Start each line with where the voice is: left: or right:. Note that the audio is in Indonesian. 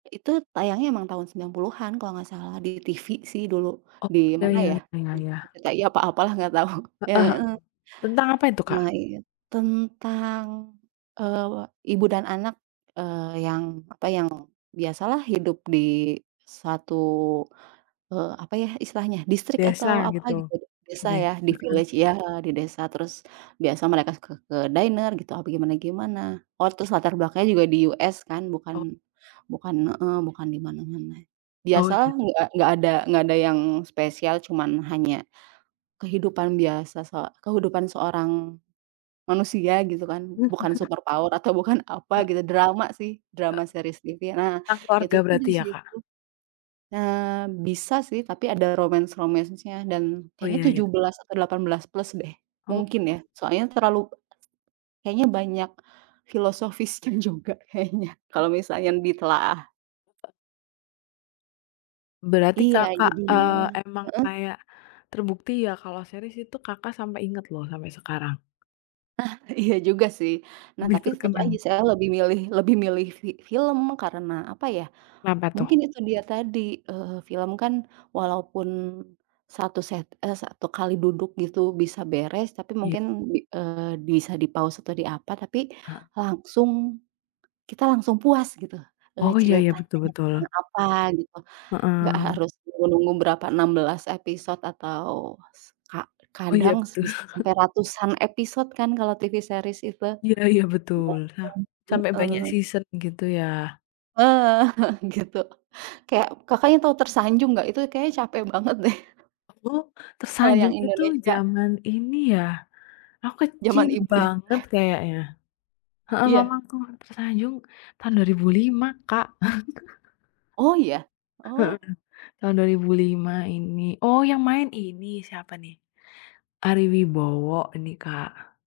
right: Itu tayangnya memang tahun 90-an kalau nggak salah di TV sih dulu.
left: Oh
right: Di
left: ya
right: mana ya,
left: ya ya
right: di
left: ya.
right: RCTI atau apalah nggak tau ya,
left: Heeh,
right: heeh.
left: tentang apa itu,
right: Nah,
left: Kak?
right: iya tentang, eee, ibu dan anak, eee, yang apa, yang biasalah hidup di satu, eee, apa ya istilahnya distrik
left: Desa
right: atau apa gitu,
left: gitu?
right: desa
left: De
right: ya, di
left: heeh.
right: village ya, di desa. Terus biasa mereka ke ke dinner gitu apa gimana gimana. Oh, terus latar belakangnya juga di US kan, bukan
left: Oh.
right: bukan heeh, bukan di mana-mana.
left: Oh,
right: Biasalah
left: iya.
right: nggak nggak ada nggak ada yang spesial, cuma hanya kehidupan biasa se kehidupan seorang manusia gitu kan, bukan superpower atau bukan apa
left: He
right: gitu. Drama sih, drama
left: Heeh.
right: series TV nah,
left: Tentang
right: itu
left: keluarga
right: tuh di
left: berarti ya, Kak?
right: situ eee, bisa sih, tapi ada romance-romance-nya dan
left: Oh
right: kayaknya
left: iya iya.
right: 17 atau 18+ deh
left: Oh.
right: mungkin ya, soalnya terlalu be ese kayaknya banyak filosofisnya juga kayaknya kalau misalnya ditelaah.
left: Berarti
right: Iya
left: Kakak,
right: jadinya
left: eee, emang
right: heeh.
left: kayak terbukti ya, kalau series itu Kakak sampai ingat loh sampai sekarang.
right: Ah, iya juga sih. Nah,
left: Lebih
right: tapi tetap lagi
left: terkenang.
right: saya lebih milih lebih milih fi film karena apa ya,
left: Kenapa tuh?
right: mungkin itu dia tadi, eee, film kan walaupun satu se eee, satu kali duduk gitu bisa beres, tapi
left: Iya.
right: mungkin bi eee, bisa di-pause atau diapa tapi
left: Heeh.
right: langsung, kita langsung puas gitu, eee,
left: Oh iya iya,
right: ceritanya
left: betul
right: tentang
left: betul.
right: apa gitu, nggak
left: Heeh.
right: harus nunggu-nunggu berapa 16 episode atau s ka
left: Oh iya
right: kadang
left: betul.
right: bisa sampai ratusan episode kan kalau TV series itu
left: Iya iya betul,
right: panjang,
left: ah. Sampai banyak
right: heeh.
left: season gitu ya.
right: Heeh, gitu. Kayak, Kakaknya tau "Tersanjung" nggak? Itu kayaknya capek banget deh.
left: Aduh
right: Kalau yang
left: "Tersanjung" itu
right: Indonesia.
left: zaman ini ya. Aku
right: Zaman
left: kecil
right: ibu ya.
left: banget kayaknya. Heeh,
right: Iya.
left: mamaku "Tersanjung" tahun 2005, Kak.
right: Oh, ya?
left: Heeh,
right: Oh.
left: tahun 2005 ini, oh yang main ini siapa nih? Ari Wibowo ini, Kak.